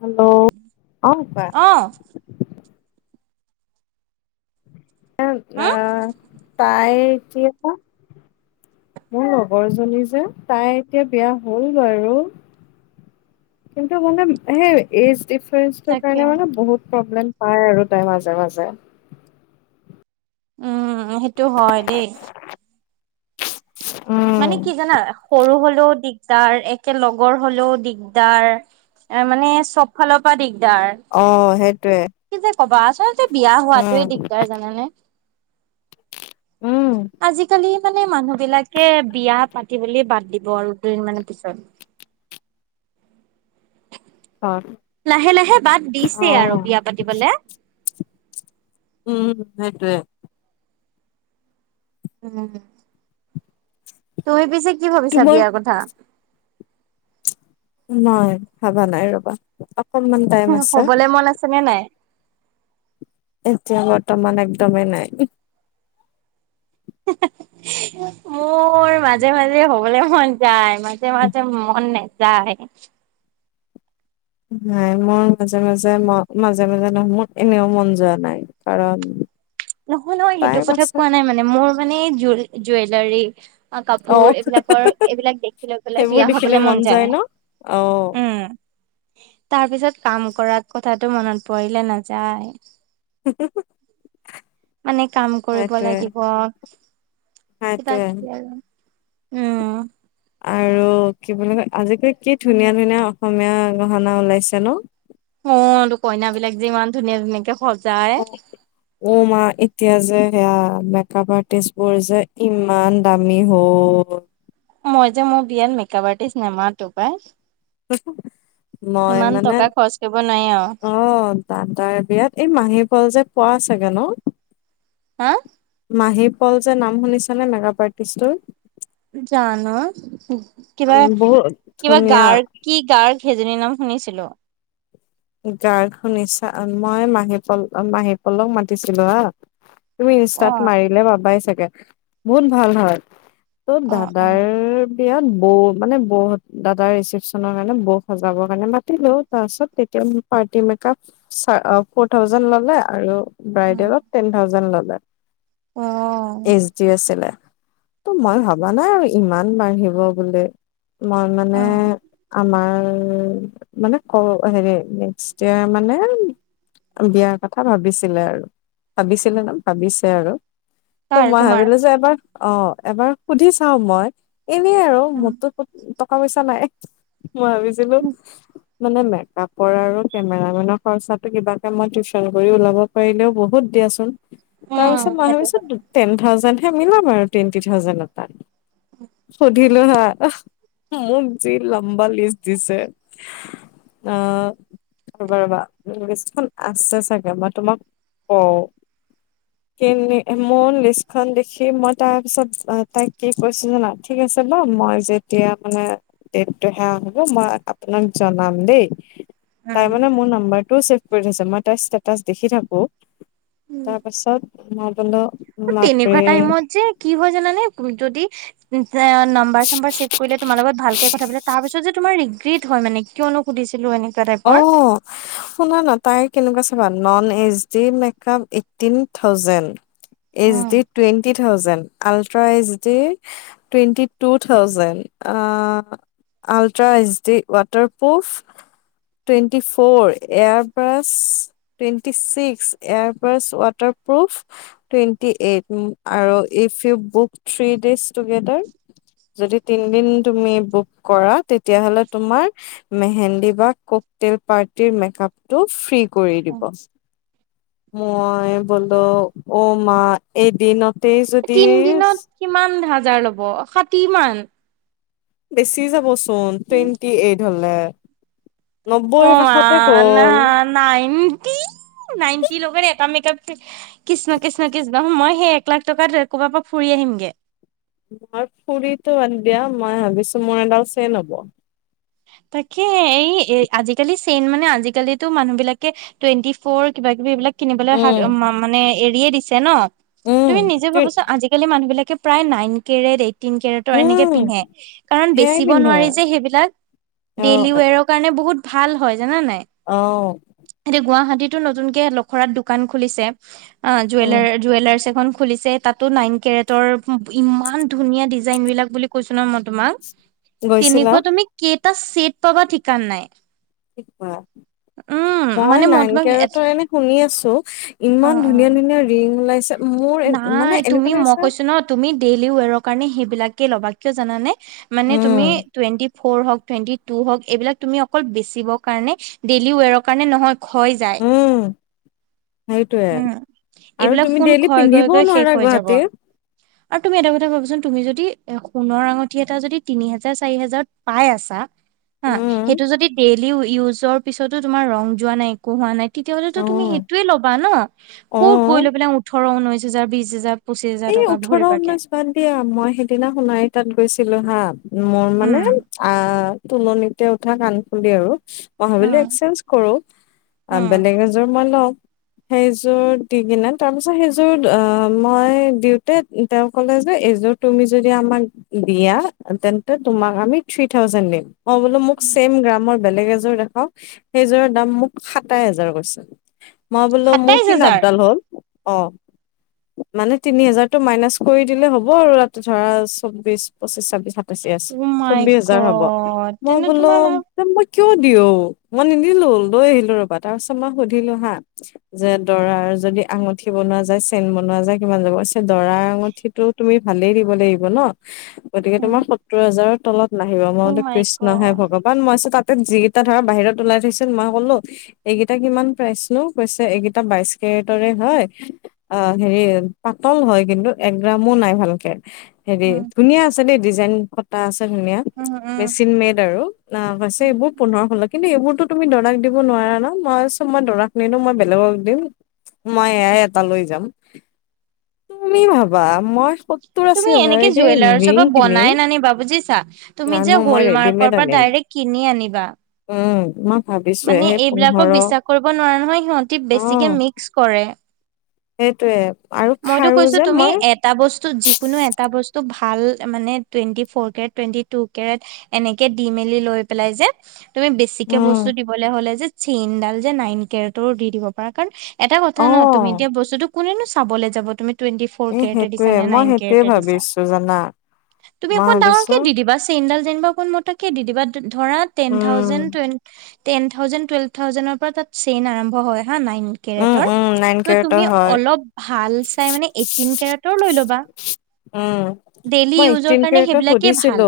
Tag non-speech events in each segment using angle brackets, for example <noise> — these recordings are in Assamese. হেল্লৌ' অ কোৱা। অ আ হম। তাই কি <inaudible> মোৰ লগৰ জনী যে তাই এতিয়া বিয়া হ'ল বাৰু কিন্তু মানে সেই এ এছ দিপ তাকে। কাৰণে মানে বহুত প্ৰব্লেম পায় আৰু তাই মাজে মাজে উম সেইটো হয় দেই মানে উম কি জানা সৰু হলেও দিগদাৰ একে লগৰ হলেও দিগদাৰ এ মানে চব ফালৰ পৰা দিগদাৰ অ সেইটোয়ে কি যে কবা আচলতে বিয়া হোৱাটোৱে দিগদাৰ জানানে। উম আজি কালি। মানে মানুহ বিলাকে বিয়া পাতিবলে বাদ দিব আৰু দুদিন মানৰ পিছত। হয়। লাহে লাহে বাদ দিছেই আৰু বিয়া পাতিবলে। উম সেইটোৱে। উম তুমি পিছে কি ভাবিছা তোমাৰ বিয়াৰ কথা নাই ভাবা নাই ৰবা অকনমান টাইম আছে। হ'বলে মন আছে নে নাই? এতিয়া বৰ্তমান একদমেই নাই। মোৰ মাজে মাজে হবলে মন যায়। মাজে মাজে মন নাযায়। নাই মোৰ মাজে মাজে ম মাজে মাজে নহয় মোৰ এনেও মন যোৱা নাই কাৰণ নহয় নহয় সেইটো টাইম কথা আছে কোৱা নাই মানে মোৰ মানে জ জুৱেলাৰী অ কাপোৰ এইবিলাকৰ এইবিলাক দেখি লৈ পেলাই সেইবোৰ বিয়া দেখিলে হবলে মন যায় ন অ উম। তাৰ পিছত কাম কৰ কথাটো মনত পৰিলে নাযায়। হু হু হ মানে কাম কৰিব লাগিব সেইটোৱে কিবা-কিবি আৰু। উম। আৰু কি বুলি কয় আজি কালি কি ধুনীয়া ধুনীয়া অসমীয়া গহনা ওলাইছে ন। অ ত কইনা বিলাক যে ইমান ধুনীয়া ধুনীয়াকে সজাই। অ অ মা এতিয়া যে সেয়া মেক আপ আৰ্টিষ্ট বোৰ যে ইমান দামী হ'ল। মই যে মোৰ বিয়াত মেকাপ আৰ্টিষ্ট নেমাতো পাই। হু হু মই ইমান মানে টকা খৰচ কৰিব নোৱাৰি আৰু অ। তা তাৰ বিয়াত এই মাহীপল যে পোৱা চাগে ন। হা। মাহীপল যে নাম শুনিছা নে মেকাপ আৰ্টিষ্টটোৰ। জানো কিবা বহুত কিবা ধুনীয়া গাৰ্গ কি গাৰ্গ সেইজনীৰ নাম শুনিছিলো। গাৰ্গ শুনিছা মই মাহী পল মাহীপলক মাতিছিলো হা। তুমি অ ইনষ্টাত মাৰিলে পাবাই চাগে বহুত ভাল হয়। ত' অ অ দাদাৰ। বিয়াত বৌ মানে বৌত দাদাৰ ৰিচেপচনৰ কাৰণে বৌক সজাবৰ কাৰণে মাতিলো তাৰ পিছত পাৰ্টি মেকাপ চা ফৰ থাউজেণ্ড ললে আৰু অ ব্ৰাইডেলত টেন থাউজেণ্ড ল'লে অ ইচ যি আছিলে ত মই ভবা নাই আৰু ইমান বাঢ়িব বুলি। মই মানে উম আমাৰ মানে ক হেৰি নেক্সট ইয়েৰ মানে বিয়াৰ কথা ভাবিছিলে আৰু ভাবিছিলে ন ভাবিছে আৰু। ত কাৰ মই তোমাৰ ভাবিলো যে এবাৰ অ এবাৰ সুধি চাও মই। এনে আৰু উম মোৰতো টকা পইচা নাই মই ভাবিছিলো মানে মেকাপ পৰা আৰু কেমেৰা মেনৰ খৰচাটো কিবা এটা মই টিউশচন কৰি ওলাব পাৰিলেও বহুত দিয়াচোন। উম তাৰপিছত মই সেইটো হয়। ভাবিছো টেন থাউজেণ্ডহে মিলাম আৰু টুৱেণ্টি থাউজেণ্ড এটা সুধিলো হা মোক যি লম্বা লিষ্ট দিছে অ। ৰবা ৰবা লিষ্টখন আছে চাগে মই তোমাক কও <inaudible> মোৰ লিষ্টখন দেখি মই তাৰপিছত তাই কি কৈছো জানা ঠিক আছে বা মই যে তিয়া মানে দেট ধৰা হ'ব মই আপোনাক জনাম দেই। তাই উম মানে মোৰ নাম্বাৰটোও ছেভ কৰি থৈছে মই তাইৰ ষ্টেটাছ দেখি থাকো তাৰপাছত মই কলো তেনেকোৱা টাইমত যে কি হয় জানানে যদি এ নম্বাৰ চম্বাৰ চছেভ কৰিলে তোমাৰ লগত ভালকে কথা পলে তাৰ পিছত যে তোমাৰ ৰিগ্ৰেট হয় মানে কিয়নো সুধিছিলো এনেকোৱা অ টাইপৰ শুনা না তাই কেনেকোৱা চাবা, non H D makeup eighteen thousand H um D twenty thousand ultra H D twenty two thousand আ ultra H D waterproof twenty four airbrush twenty six air brush waterproof twenty eight আৰু if you book three days together যদি তিনদিন তুমি বুক কৰা তেতিয়াহলে তোমাৰ মেহেন্দী বা ককটেল পাৰ্টিৰ মেকাপটো ফ্ৰী কৰি দিব। মই বোলো অ মা এদিনত তিনদিনত কিমান হাজাৰ ল'ব ষাঠি মান? বেছি যাব চোন উম টুৱেণ্টি এইট হলে। অ নব্বৈৰ মা কাষতে না গ'ল না নাইনটি নাইনটি লবনে এটা মেকআপ কৃষ্ণ কৃষ্ণ কৃষ্ণ মই সেই এক লাখ টকাত ক'ৰবাৰ পৰা ফুৰি আহিমগে। নাক ফুৰিতো বাদ দিয়া মই ভাবিছো মোৰ এডাল চেইন হ'ব। তাকেহে এই এ আজিকালি চেইন মানে আজিকালিতো মানুহ বিলাকে টুৱেণ্টি ফৰ' কিবা কিবি এইবিলাক কিনিবলৈ উম, মানে এৰিয়ে দিছে ন উম, তুমি নিজে ভাবছোন আজি আজিকালি মানুহ বিলাক প্ৰায় নাইন কেৰেট এইট তিন কেৰেটৰ এনেকে উম, পিন্ধে কাৰণ সেয়াই বেচিব পিন্ধে নোৱাৰি যে সেইবিলাক। অ', ডেইলি ৱেৰৰ কাৰণে বহুত ভাল হয় জানা নাই? অ এতিয়া গুৱাহাটীতো নতুনকে লখৰাত দোকান খুলিছে। অ উম, জুৱেলাৰ জুৱেলাৰছ এখন খুলিছে তাত টো নাইন কেৰেটৰ ইমান ধুনীয়া ডিজাইন বিলাক বুলি কৈছো ন মই তোমাক গৈছিলা? তেনেকুৱা তুমি কেইটা চেট পাবা ঠিকনা নাই। কি কোৱা উম মই মানে নাইন তোমাক কেৰেতৰ এনে শুনি আছো অ অ ইমান ধুনীয়া ধুনীয়া ৰিং ওলাইছে। মোৰ এ- মানে নাই তুমি এনেকুৱা মই লাগিছে কৈছো ন তুমি ডেইলি ৱেৰৰ কাৰণে সেইবিলাকে ল'বা, কিয় জানানে? মানে তুমি উম, টুৱেন্টি ফ'ৰ হওক টুৱেন্টি টু হওক এইবিলাক তুমি অকল বেচিবৰ কাৰণে ডেইলি ৱৰৰ কাৰণে নহয় খয় যায়। উম সেইটোৱে উম আৰু এইবিলাক তুমি সোণ ডেইলি ক্ষয় গৈ পিন্ধিবও গৈ শেষ নোৱাৰা হৈ যাব গুৱাহাটীত। <unintelligible> আৰু তুমি এটা কথা ভাবাচোন তুমি যদি সোণৰ আঙঠি এটা যদি তিনি হাজাৰ চাৰি হাজাৰত পাই আছা। হা উম, সেইটো যদি ডেইলি ইউজৰ পিছতো তোমাৰ ৰং যোৱা নাই একো হোৱা নাই। তেতিয়াহ'লেতো তুমি অ', সেইটোয়ে ল'বা ন। ক'ত গৈ অ'। লৈ পেলাই ওঠৰ ঊনৈশ হাজাৰ বিশ হাজাৰ- পঁচিশ হাজাৰ এই টকা ওঠৰ ভৰিবাগে। ঊনৈশ বাদ দিয়া মই সেইদিনা সোণাৰী তাত গৈছিলো হা মোৰ মানে উম আহ তুলনিতে উঠা কাণফুলি আৰু মই ভাবিলোঁ উম এক্সচেঞ্জ কৰো বেলেগ উম এযোৰ মই লম সেইযোৰ দি কিনে তাৰ পিছত সেইযোৰ অ মই দিওঁতে তেওঁ ক'লে যে এইযোৰ তুমি যদি আমাক দিয়া তেন্তে তোমাক আমি থ্ৰী থাউজণ্ড দিম মই বোলো মোক ছেম গ্ৰামৰ বেলেগ এযোৰ দেখাওক সেইযোৰৰ দাম মোক সাতাইছ হাজাৰ কৈছে। মই বোলো মোৰ সাতাইশ কি হাজাৰ লাভডাল হ'ল অ মানে- তিনি হাজাৰটো মাইনাচ কৰি দিলে হ'ব আৰু ৰা ধৰা চৌব্বিশ পঁচিশ চাব্বিছ - পছিশ উ মাই চৌবিশ হাজাৰ হব গড মই তেনে তোমাৰ বোলো- লাভ মই কিয় দিও মই নিদিলো লৈ আহিলো ৰবা তাৰপিছত মই সুধিলো হা- যে দৰাৰ যদি আঙঠি বনোৱা যায়, চেন বনোৱা যায়- কিমান যাব কৈছে দৰা আঙুঠিটো তুমি- ভালেই দিব লাগিব ন গতিকে তোমাৰ সত্তৰ হাজাৰৰ তলত- নাহিব মই উ বোলো মাই কৃষ্ণ হে গড ভগৱান মই তাতে যিকেইটা ধৰা বাহিৰত ওলাই থৈছিল মই কলো- এইকেইটা কিমান প্ৰাইছনো? কৈছে এইকেইটা বাইশ কেৰেটৰে হয়। অ হেৰি- পাতল হয় কিন্তু একগ্ৰামো নাই ভালকে হেৰি উম ধুনীয়া আছে দেই ডিজাইন। কটা আছে ধুনীয়া উম উম মেচিন মেড আৰু। নাবাছে উম। এইবোৰ পোন্ধৰ ষোল্ল কিন্তু এইবোৰতো তুমি দৰাক দিব নোৱাৰা ন। মই চ মই দৰাক- নিদো মই বেলেগক দিম মই এয়াই এটা লৈ যাম। তুমি ভাবা মই- সত্তৰ আশী তুমি এনেকে হাজাৰতে জুৱেলাৰছৰ ৰিং পৰা কিনিম বনাই নানিবা বুজিছা। তুমি নানো যে মই ৰেডিমেড হলমাৰ্কৰ পৰা আনিম ডাইৰেক্ট কিনি আনিবা। উম। ভাবিছোৱে মানে সেই পোন্ধৰ এইবিলাকক বিশ্বাস কৰিব নোৱাৰা নহয়, সিহঁতি অ বেছিকে মিক্স কৰে। সেইটোয়ে আৰু মইতো খাৰো কৈছো যে তুমি মই- এটা বস্তু যিকোনো এটা বস্তু ভাল মানে twenty four carat twenty two carat. এনেকে দি মেলি লৈ পেলাই যে। তুমি বেছিকে উম বস্তু দিবলৈ হলে যে চেইন ডাল যে নাইন কেটৰ দি দিব পাৰা। কাৰণ- এটা কথা অ ন তুমি দিয়া বস্তুটো কোনেনো চাবলৈ যাব। তুমি- টুৱেণ্টি ফৰ এই কেৰেটে দিছা সেইটোয়ে নে মই নাইন সেইটোয়ে কেৰেটে দিছা। ভাবিছো জানা তুমি মই অকণমান ভাবিছো ডাঙৰকে দি দিবা। চেইনডাল যেনিবা কোন মতাকে দি দিবা। ধৰা টেন উম thousand twenty- ten thousand, twelve থাউজেণ্ডৰ পৰা তাত চেইন আৰম্ভ হয় হা নাইন। উম কেৰেটৰ। উম নাইন ত কেৰেটৰ তুমি হয় অলপ ভাল চাই মানে- তিন কেৰেটৰ লৈ ল'বা। উম ডেইলি মই ইউজৰ কাৰণে সেইবিলাকে ভাল।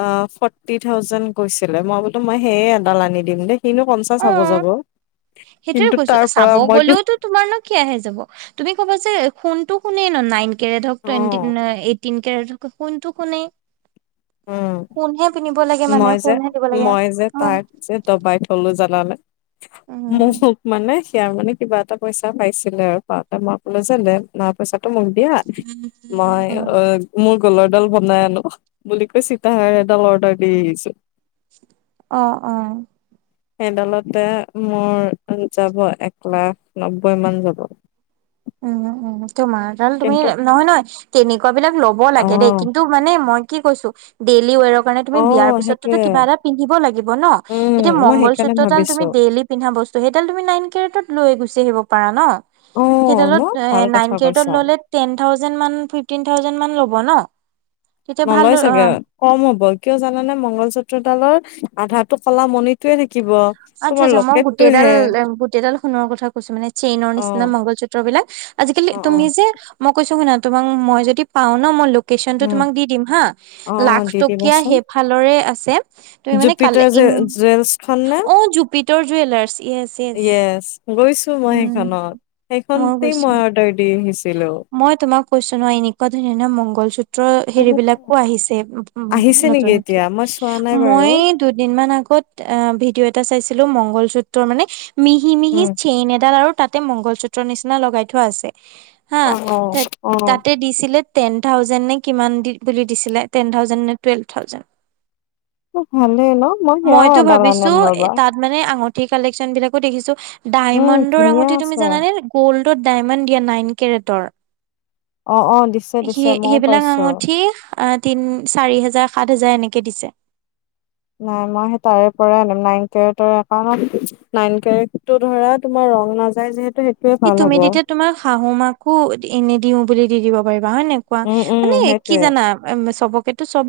আ ফটি থাউজেণ্ড কৈছিলে। মই বোলো মই সেই এডাল আনি দিম দেই। কিনো- অ চাব যাব। সেইটোয়ে কিন্তু কৈছো তাৰ পৰা চাব মই- গ'লেওতো তোমাৰ নো কি আহে যাব। তুমি ক'ব যে সোণটো সোণেই ন নাইন- কেৰেট হক, অ টুৱেণ্টি, এ এটটিন কেৰেট হক সোণটো সোণেই। উম সোণহে পিন্ধিব লাগে মানে মই যে সোণহে দিব লাগে মই যে উম। তাক যে দবাই থলো জানানে। মোক মানে- তেতিয়া মানে কিবা এটা পইচা পাইছিলে আৰু। পাওঁতে মই কলো যে মা পইচাটো মোক দিয়া। মই হয়। অঁ মোৰ গলৰ ডাল বনাই আনো। বুলি কয় চীদাহ এডাল অৰ্ডাৰ দি আহিছো। অঁ অঁ। সেইডালতে মোৰ যাব এক লাখ নব্বৈ মান যাব উম উম তোমাৰডাল তুমি কিন্তু নহয় নহয় তেনেকুৱা বিলাক লব লাগে দেই অ', কিন্তু মানে মই কি কৈছো ডেইলি ৱেৰক মানে তুমি বিয়াৰ অ', পিছতো সেইটোয়ে কিবা এটা পিন্ধিব লাগিব ন উম, এতিয়া মই মংগল সেইকাৰণে সুত্ৰ ডাল ভাবিছো তুমি ডেইলি পিন্ধা বস্তু সেইডাল তুমি নাইন কেটত লৈ গুচি আহিব পাৰা ন। অ', ন সেইডালত ভাল কথা নাইন কেৰেটত কৈছা ললে টেন থাউজেণ্ড মান, ফিফটিন থাউজেণ্ড মান ল'ব ন। তেতিয়া নলয় চাগে ভাল কম হ'ব। কিয় জানানে মংগল চুত্ৰডালৰ আধা কলা মণি। সেইটোৱে থাকিব। আচ্ছা তোমাৰ আচ্ছা মই গোটেইডাল লকেটটোহে গোটেইডাল সোণৰ কথা কৈছো মানে চেইনৰ অ', নিচিনা মংগল চূত্ৰ বিলাক। আজিকালি অ', তুমি অ', যে মই কৈছোঁ শুনা তোমাক মই যদি পাওঁ ন মই- কেশচন টো উম, তোমাক দি দিম হা। অ', অ', লাখ দি টকীয়া দিবাচোন সেইফালৰে আছে। তুমি মানে কালে- এখন নে অ Jupiter jewellers yes yes yes গৈছো মই উম সেইখনত ময়ো সেইখনতেই গৈছো মই অৰ্ডাৰ দি আহিছিলোঁ। মই তোমাক কৈছো ন এনেকুৱা ধুনীয়া ধুনীয়া মংগল চুত্ৰ। হেৰি অ', বিলাকো আহিছে উ আহিছে নেকি নতুনকে এতিয়া? মই চোৱা নাই বাৰু। মই দুদিন মান আগত অ ভিডিঅ' এটা চাইছিলো মংগল চুত্ৰৰ মানে মিহি মিহি উম। চেইন এডাল আৰু তাতে মংগল চূত্ৰ নিচিনা লগাই থোৱা আছে হা অ', অ', অ', তাতে দিছিলে টেন থাউজেন নে কিমান বুলি দিছিলে টেন থাউজেন নে টুৱেল্ভ থাউজেনড ভালেই ন মই সেয়াও মইতো এডাল ভাবিছো আনিম এ ৰবা তাত মানে আঙুঠি কালেকশ্যন বিলাকো দেখিছো উম, ডায়মণ্ডৰ ধুনীয়া আঙুঠি তুমি আছে। জানা নে গ'ল্ডত ডায়মণ্ড দিয়া নাইন কেৰেটৰ। অ', অ', দিছে দিছে সেই মইও সেইবিলাক পাইছো। আঙুঠিক আহ তিনি চাৰি হেজাৰ সাত হেজাৰ এনেকে দিছে। নাই মই সেই তাৰে পৰাই আনিম নাইন কেৰেটৰ নাইন কেৰেটো ধৰা তোমাৰ ৰং নাযায় যিহেতু সেইটোৱে ই ভাল তুমি হ'ব। তেতিয়া তোমাক শাহু মাকো এনেই দিওঁ বুলি দি দিব পাৰিবা হয় নে নাই কোৱা উম, উম, মানে কি সেইটোৱে। জানা উ চবকেতো চব